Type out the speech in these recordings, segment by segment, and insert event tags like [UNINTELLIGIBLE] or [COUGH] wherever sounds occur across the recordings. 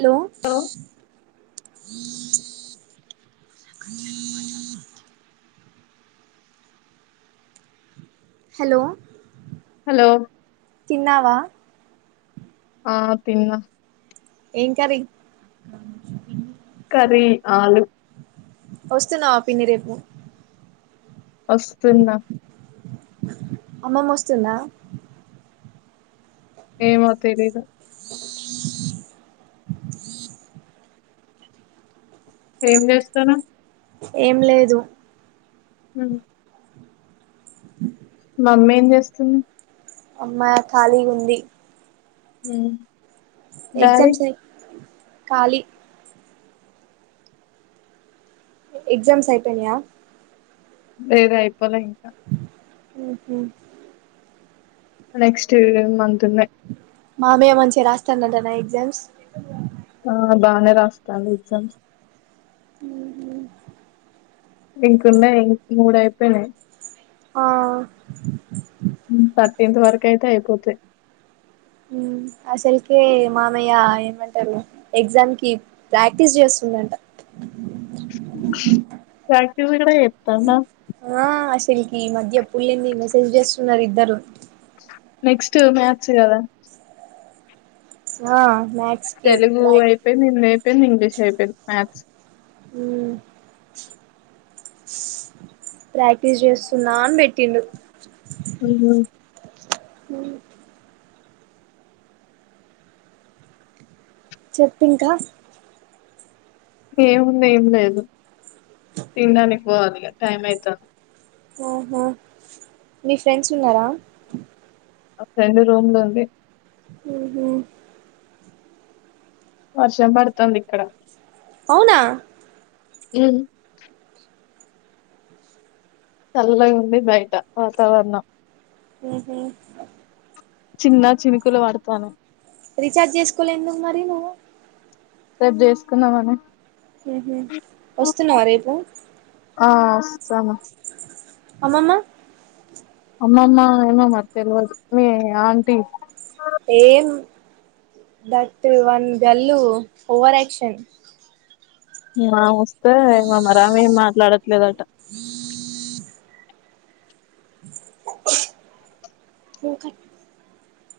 Hello hello hello తిన్నావ ఆ తిన్న ఏం కరీ ఆలు వస్తున్నావ పిన్ని రేపు వస్తున్నా అమ్మమ వస్తుందా ఏమో తెలీదు ఏం చేస్తానవ్ ఏం లేదు మ్మ్ మా మమ్మీ ఏం చేస్తుంది అమ్మా ఖాళీగా ఉంది హ ఎగ్జామ్స్ కాలి ఎగజామ్స్ అయిపోనయ లేదు అయిపోలే ఇంకా అఓహ నెక్స్ట్ ఇయర్ మంత్ ఉన్నా మామయ్య మంచిగా రాస్తానంటనా ఎగ్జామ్స్ ఆ బాగా రాస్తాను ఎజం ఉహు. ఇంకున్నా ఇం మూడు అయిపోయినాయి్ ఆ టంత వరకు అయితే అయిపోతే అసలుకే మామయ్య ఏమంటారు ఎగ్జామ్ కి ప్రాక్టీస్ చేస్తుందంట చ [UNINTELLIGIBLE] ఆ అష సిల్కి ఈ మద్య పుళ్ళంది మెసేజ్ చేస్తున్నారు ఇద్దరు నెక్స్ట్ మ్యాథ్స్ కదా ఆ మ్యాథ్స్ కి తెలుగు ప్రాక్ అయిపోయి నిన్నయిపో ఇంగ్లీష్ అయిపో మాథస్ ప్రాక్టీస్ చేస్తున్నా అని పెట్టిండు మ్ హా హ చెప్పింకా ఏముంది ఏం లేదు తినడానికి పోవాలి టైం అవుతుంది ఆ హ మీ ఫ్రెండ్స్ ఉన్నారా నా ఫ్రెండు రూమ్ లో ఉంది మ్ హ వర్షం పడుతుంది ఇక్కడ అవునా హ చల్లగా ఉంది బయట వాతావరణం అ చిన్న చినుకులు వాడతాను రీఛార్జ్ చేసుకోలే ఎందుకు మరి నువ్వు సది చేసుకుందామని హ వస్తున్నావా రేపు ఆ చమా అవుమన్నా అమ్మమ్ ఏమ మత్త తెల్దు మీ ఆంటీ ఏం దట్ వన్ గల్లు ఓవర్ క్షన్ నా అ ఏమ మరామ ఏం మాట్లాడట్లేదుట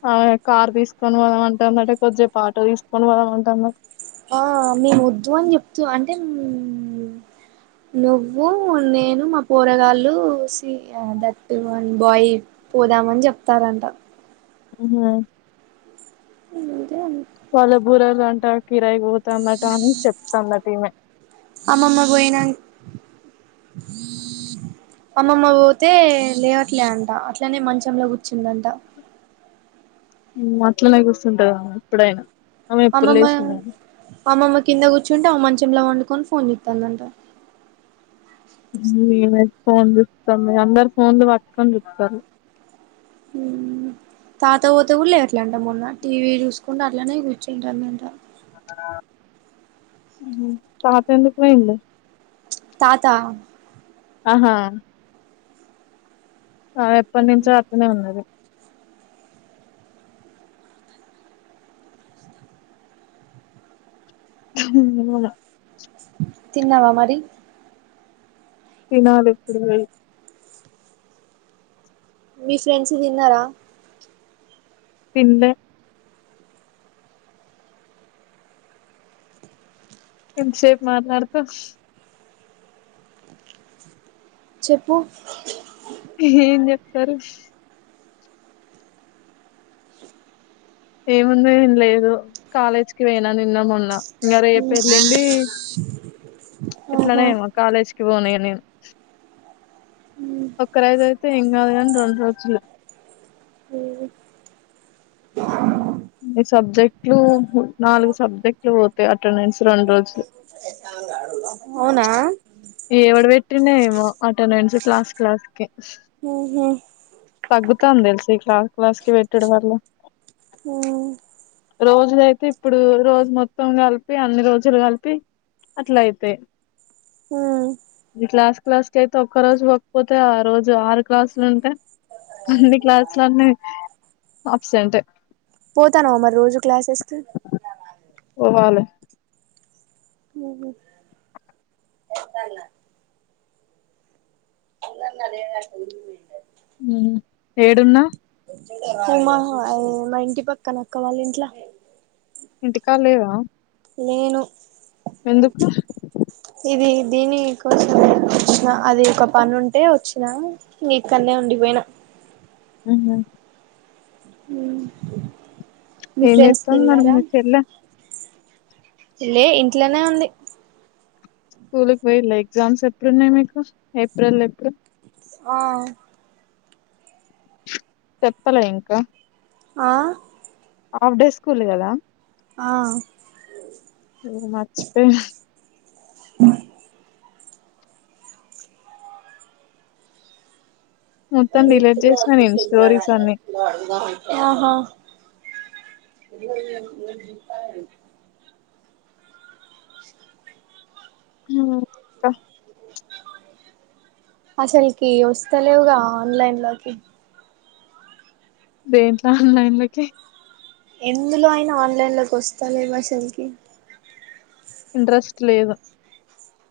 అ కార్ తీసుకొని వాళ్దమంటుందంటే కొద్దిపు పాట తీసుకొని పోళ్దమంటున్నట ఆ మేము వద్దు అని చెప్తూ అంటే నువ్వు నేను మా కూూరగాళ్ళు దట్ వన్ బాయ్ పోదామని చెప్తారంట హ ఇంట అ పల్ బూరలా అంటా కిరయితు చెప్ందట అని చెప్తున్నటమెే అమ్మమ్మ పోయినా అమ్మమ్మ పోతే లేవట్లే అంట అట్లనే మంచంలో కూర్చుందంట అట్లనే కూసుంటది ఆమె ఎప్పుడైనా ఆమె ఎప్పుడు అమ్మమ్మ లేచిందని అమ్మమ్మ కింద కూర్చుంటే అమ్మ చెలా వడుకోని ఫోన్ చూస్తదంట [UNINTELLIGIBLE] ఫోన్ చూస్తాం మేము అందరు ఫోన్లు పట్టుకొని చూతారు. మ్మ్ తాత పోతే కూడా లేవట్లేదంట మొన్న టీవీ చూసుకుంటూ అట్లనే కూర్చుంటా అన్నర్ అంట. మ్మ్ తాత ఎందుకు పోయిండు తాతా ఆహా ఎప్పటి నుంచో అట్టనే ఉన్నది. [UNINTELLIGIBLE] తిన్నావా మరి తిన్నలి ఇప్పుడు పోయి మీ ఫ్రెండ్స్ తిన్నారా తిన్లే ఎంతసేప్ మాట్లాడ్తావ్ చెప్పు ఏం చెప్తారు ఏముంది ఏం లేదు కాలేజ్కి పోయినా నిన్న మొన్న ఇంకా రేప్ ఏళ్ళిండి ప్చ్ ఇట్లనే ఆహా ఏమో కాలేజ్కి పోనీ నేన్ ఒక్కరోజు తు నేన్ గాదు గానీ రెండ్ రోజులు ఉహ్ మ్ సబ్జెక్ట్లు నాలుగు సబ్జెక్ట్లు పోతాయి అటెండెన్స్ రెండు రోజులు ఆ ఎవడ పెట్టిండే ఏమో ఆ టెన్వన్స్ క్లాస్ క్లాస్కే పగ్గత ఉంద సి కలా క్లాస్ కి పెట్డ వళ్ల హమ్ రోజులయితే ఇప్పుడు రోజు మొత్తం కలిపి అన్ని రోజులు కలిపి అట్ల అయితే హ క్లాస్ క అయితే ఒక్క రోజు పకపోతే ఆ రోజు ఆరు క్లాసులు ఉంటే అన్ని క్లాసులన్నీ అబ్సెంట్ పోతానువా మరి రోజు క్లాసెస్ క పోవాలి ఎంత అందన్నతదిది ఏడున్నా మాహ మా ఇంటి పక్క నక్క్క వాళ్ళ ఇంట్లా ఇంటికాలేవా నేను ఎందుకు ఇది దీనికోసం వచ్చిన అది ఒక పను ఉంటే వచ్చినా ఇ ఇక్కడనే ఉండిపోయినా ఉహూ ఉ ఎమ్ జేత్తం మరి లే ఇంట్లోనే ఉంది స్కూల్కి పోయిలే ఎగ్జామ్స్ ఎప్పుడున్నాయి మీకు ఏప్రిల్ ఎప్పుడు ఆ చెప్పాల ఇంకా ఆ హాఫ్ డే స్కూల్ కదా ఆ ఏఓ మాచపి ఆ హా మొత్తం డిలీట్ చేసిన నేను ఇది స్టోరీస్ అన్ని జీత హ అ అసల్కి వస్త లేవుగా ఆన్లైన్ లోకి దేంట్లో ఆన్లైన్ లోకి ఎందులో అయిన ఆన్లైన్ లోకి వస్తాల భషల్కిి ఇంట్రెస్ట్ లేదు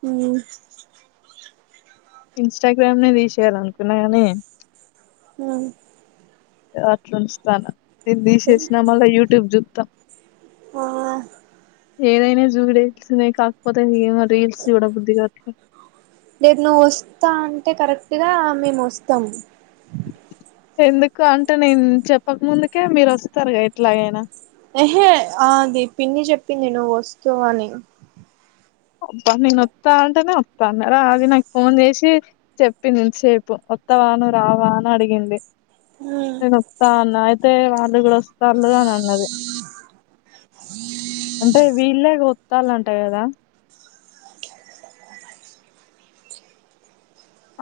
ఉ ఇన్స్టాగ్రామ్ నే తీసేయాలనుకున్నా కాని ఆ అట్లుంచుతాను తీసేసినా మల్ యూట్యూబ్ చూప్తాం ఆ ఏదైనా జూడిన కాకపోతే ఏ రీల్స్ సూడ బుద్ధిగావట్లే రేపు నువ్వు వస్తా అంటే కరెక్ట్గా మేము వస్తాము ఎందుకు అంటే నేను చెప్పక ముందుకే మీరు వస్తారు ఎట్లాగైనా యెహే ఆది పిన్ని చెప్పింది నువ్వు వస్తు అని అబా నేను అత్త అంటేనే వత్తా అన్నది నాకు ఫోన్ చేసి చెప్పిందింతసేపు వస్తావాను రావా అని అడిగింది వస్తా అన్న అయితే కూడా అన్నది అంటే వీళ్ళే కొత్తాలంటే కట్టాదా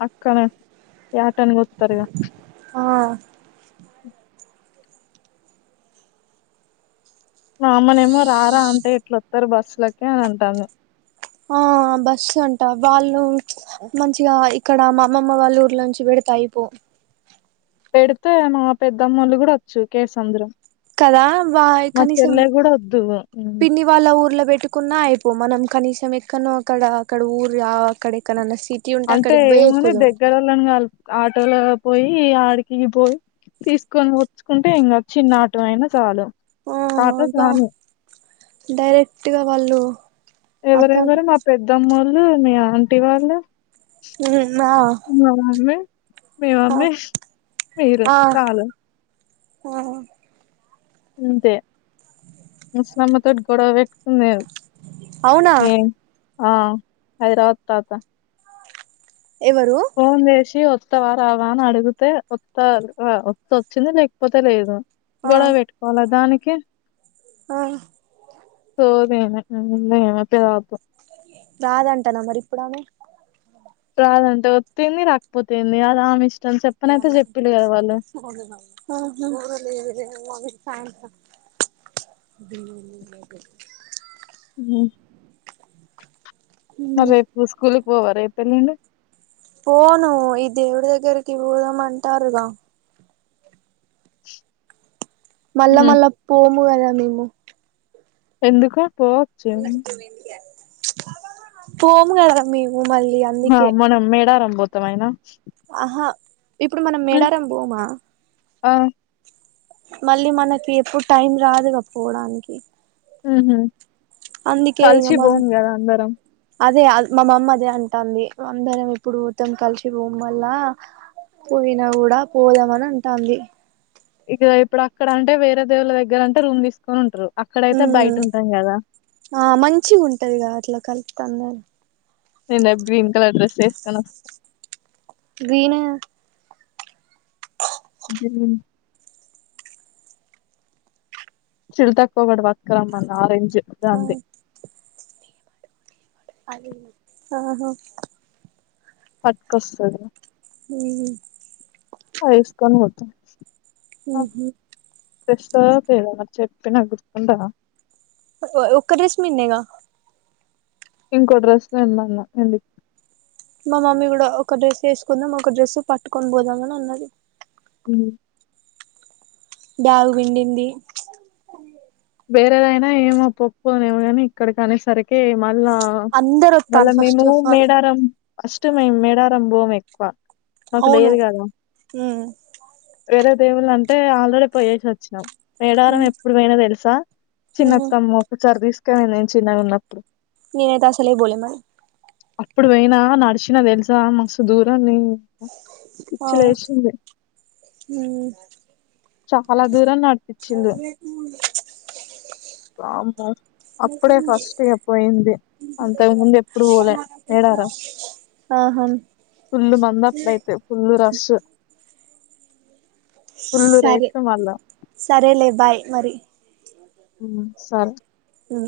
అక్కనే ఏటన్ గోత్తారుగా ఆ మా అమ్మనేమో రారా అంటే ఏట్లోత్తరు బస్సులకి అని అంటాను ఆ బస్సు అంట వాళ్ళు మంచిగా ఇక్కడ మా అమ్మమ్మ వాళ్ళ ఊర్లోంచి పెడతా అయిపో పెడితే మా పెద్దమ్మలు గూడా అచ్చు కేసంద్రు కదా వా కనీసం వద్దు హ్మ్. పిన్ని వాళ్ళ ఊర్లో పెట్ పెట్టుకున్నా అయిపో మనం కనీసం ఎక్కడ్నో అక్కడా అక్కడ ఊరులా అక్కడ ఎక్కడన్న అంటే ఏమని దగ్గరోళ్ళని కల్ప్ ఆటోలో పోయి ఈ ఆడికి పోయి తీసుకొని వచ్చుకుంటే ఇంగా చిన్న ఆటో అయినా చాలు. ఆ ఒక ఆటో అదా చాలు డైరెక్ట్గా వాళ్ళూ. ఎవరెవరు మా పెద్దమ్మల్. మీ ఆంటీ వాళ్ళ ఉన్నా మమ్మీ మీ మమ్మీ మీరు ఆ చాలు ఆ అంతే ముస్లమ్మా తోటి గొడవ పెట్టుకుంది అవునా ఆ హైదరాబాద్ తాత. ఎవరు ఫోన్ చేశీ ఒత్ వస్తవా రావా అని అడుగుతే వత్తా వస్తే వచ్చింది లేకపోతే లేదు. ఆ గొడవ పెట్టుకోవాలా దానిక్ ఒకే ఆ సోదీ నాక్ [UNINTELLIGIBLE] తెల్వద్ పో రాదంటనా మరి ఇప్పుడామే. రాదంట వత్తేంది రాకపోతేంది అది ఆమె ఇష్ట్ ఆహా సాయంత్రం ఊ మరి రేపు స్కూలుక్ పోవా రేపు ఎల్లుండి. పోనూ ఈ దేవుడి దగ్గరికి పోదామ్ అంటారుగా. మళ్ళ మళ్ళ పోము కదా. లేము ఎందుకు పోవచ్చు ఏముంది. పోము కదా మే మన మనం మేడారం బోత్ త్తమైనా ఆహా ఇప్పుడు మనం మెడారం బోమా. అ మళ్ళీ మనకి ఎప్పుడు టైం రాదుగా పోవడానికి హహ అందుకే ఇగ కలిసి మం బాంది కదా అందరం అదే మా అమ్మ అదే అంటుంది అందరం ఇప్పుడు ఊతం కలిసి రూం వల్ల పోయినా కూడా పోదామని అంటుంది ఇక ఇప్పుడు అక్కడ అంటే వేరే దేవుళ్ల దగ్గర అంటే రూమ్ తీసుకొని ఉంటారు ఉ అక్కడైతే బయట ఉంటాం కదా ఆ మంచి ఉంటది కదా అట్లా కలి త్తంద నేన్ రేప్ గ్రీన్ కలర్ డ్రెస్ ఏసుకొని వస్తా. గ్రీనా. హూ చిల్తక్క ఒకటి పట్కరంమన్ ఆరెంజ్. జె ఇగా ఆ అంతే. అదీ ఆహా పట్కొస్తుంది అ ఇసుకనిత ఓ గెట్ ప్రా పేద మరి చెప్పి నా్ గుర్తుందా ఒక డ్రెస్రేమన్గా ఇంకో డ్రెస్ వెందలా ఎంటి మా మమ్మీ కూడా ఒక డ్రెస్ వేసుకుందాం ఒక డ్రెస్ పట్టుకొని పోదాం ని అన్నది ఉ గు పిండింది వేరేదైనా ఏమో పప్పు అనే ఏమోగాని ఇక్కడ కానేసరికి మా అలా అందరు వాళ్ళ వత్తాలు ఫస్ట్ మేము ఆఫ్ ఆల్ మేడారం అస్ మే మేడారం పొం కు మాకు అవును లేయదు కదా ఏద సేవులు అంటే ఆల్రెడీ పోయేసి వచ్చినాం ఏడారం ఎప్పుడు పోనా తెలుసు ా చిన్న తమ్కుచర్ తీసు నేను చిన్నగా ఉన్నప్పుడు నేనైతే అసలే పోలే మరి అప్పుడు పోయినా నడిచినా తెలుసా మస్తు దూరాన్ని ఆ పిచ్చి లేసింది మ్మ్ చాలా దూరం నడ్ [INAUDIBLE] వామ్మో అప్పుడే ఫస్ట్ ఇగ పోయింది అంతకు ముందు ఎప్పుడు పోలే మేడారం ఆహా ఫుల్లు మంద అప్పుడైతే ఫుల్లు రష్ ఫుల్ సరే రేట్లు మళ్ళా సరేలే బాయ్ మరి. హ్ సరే హ్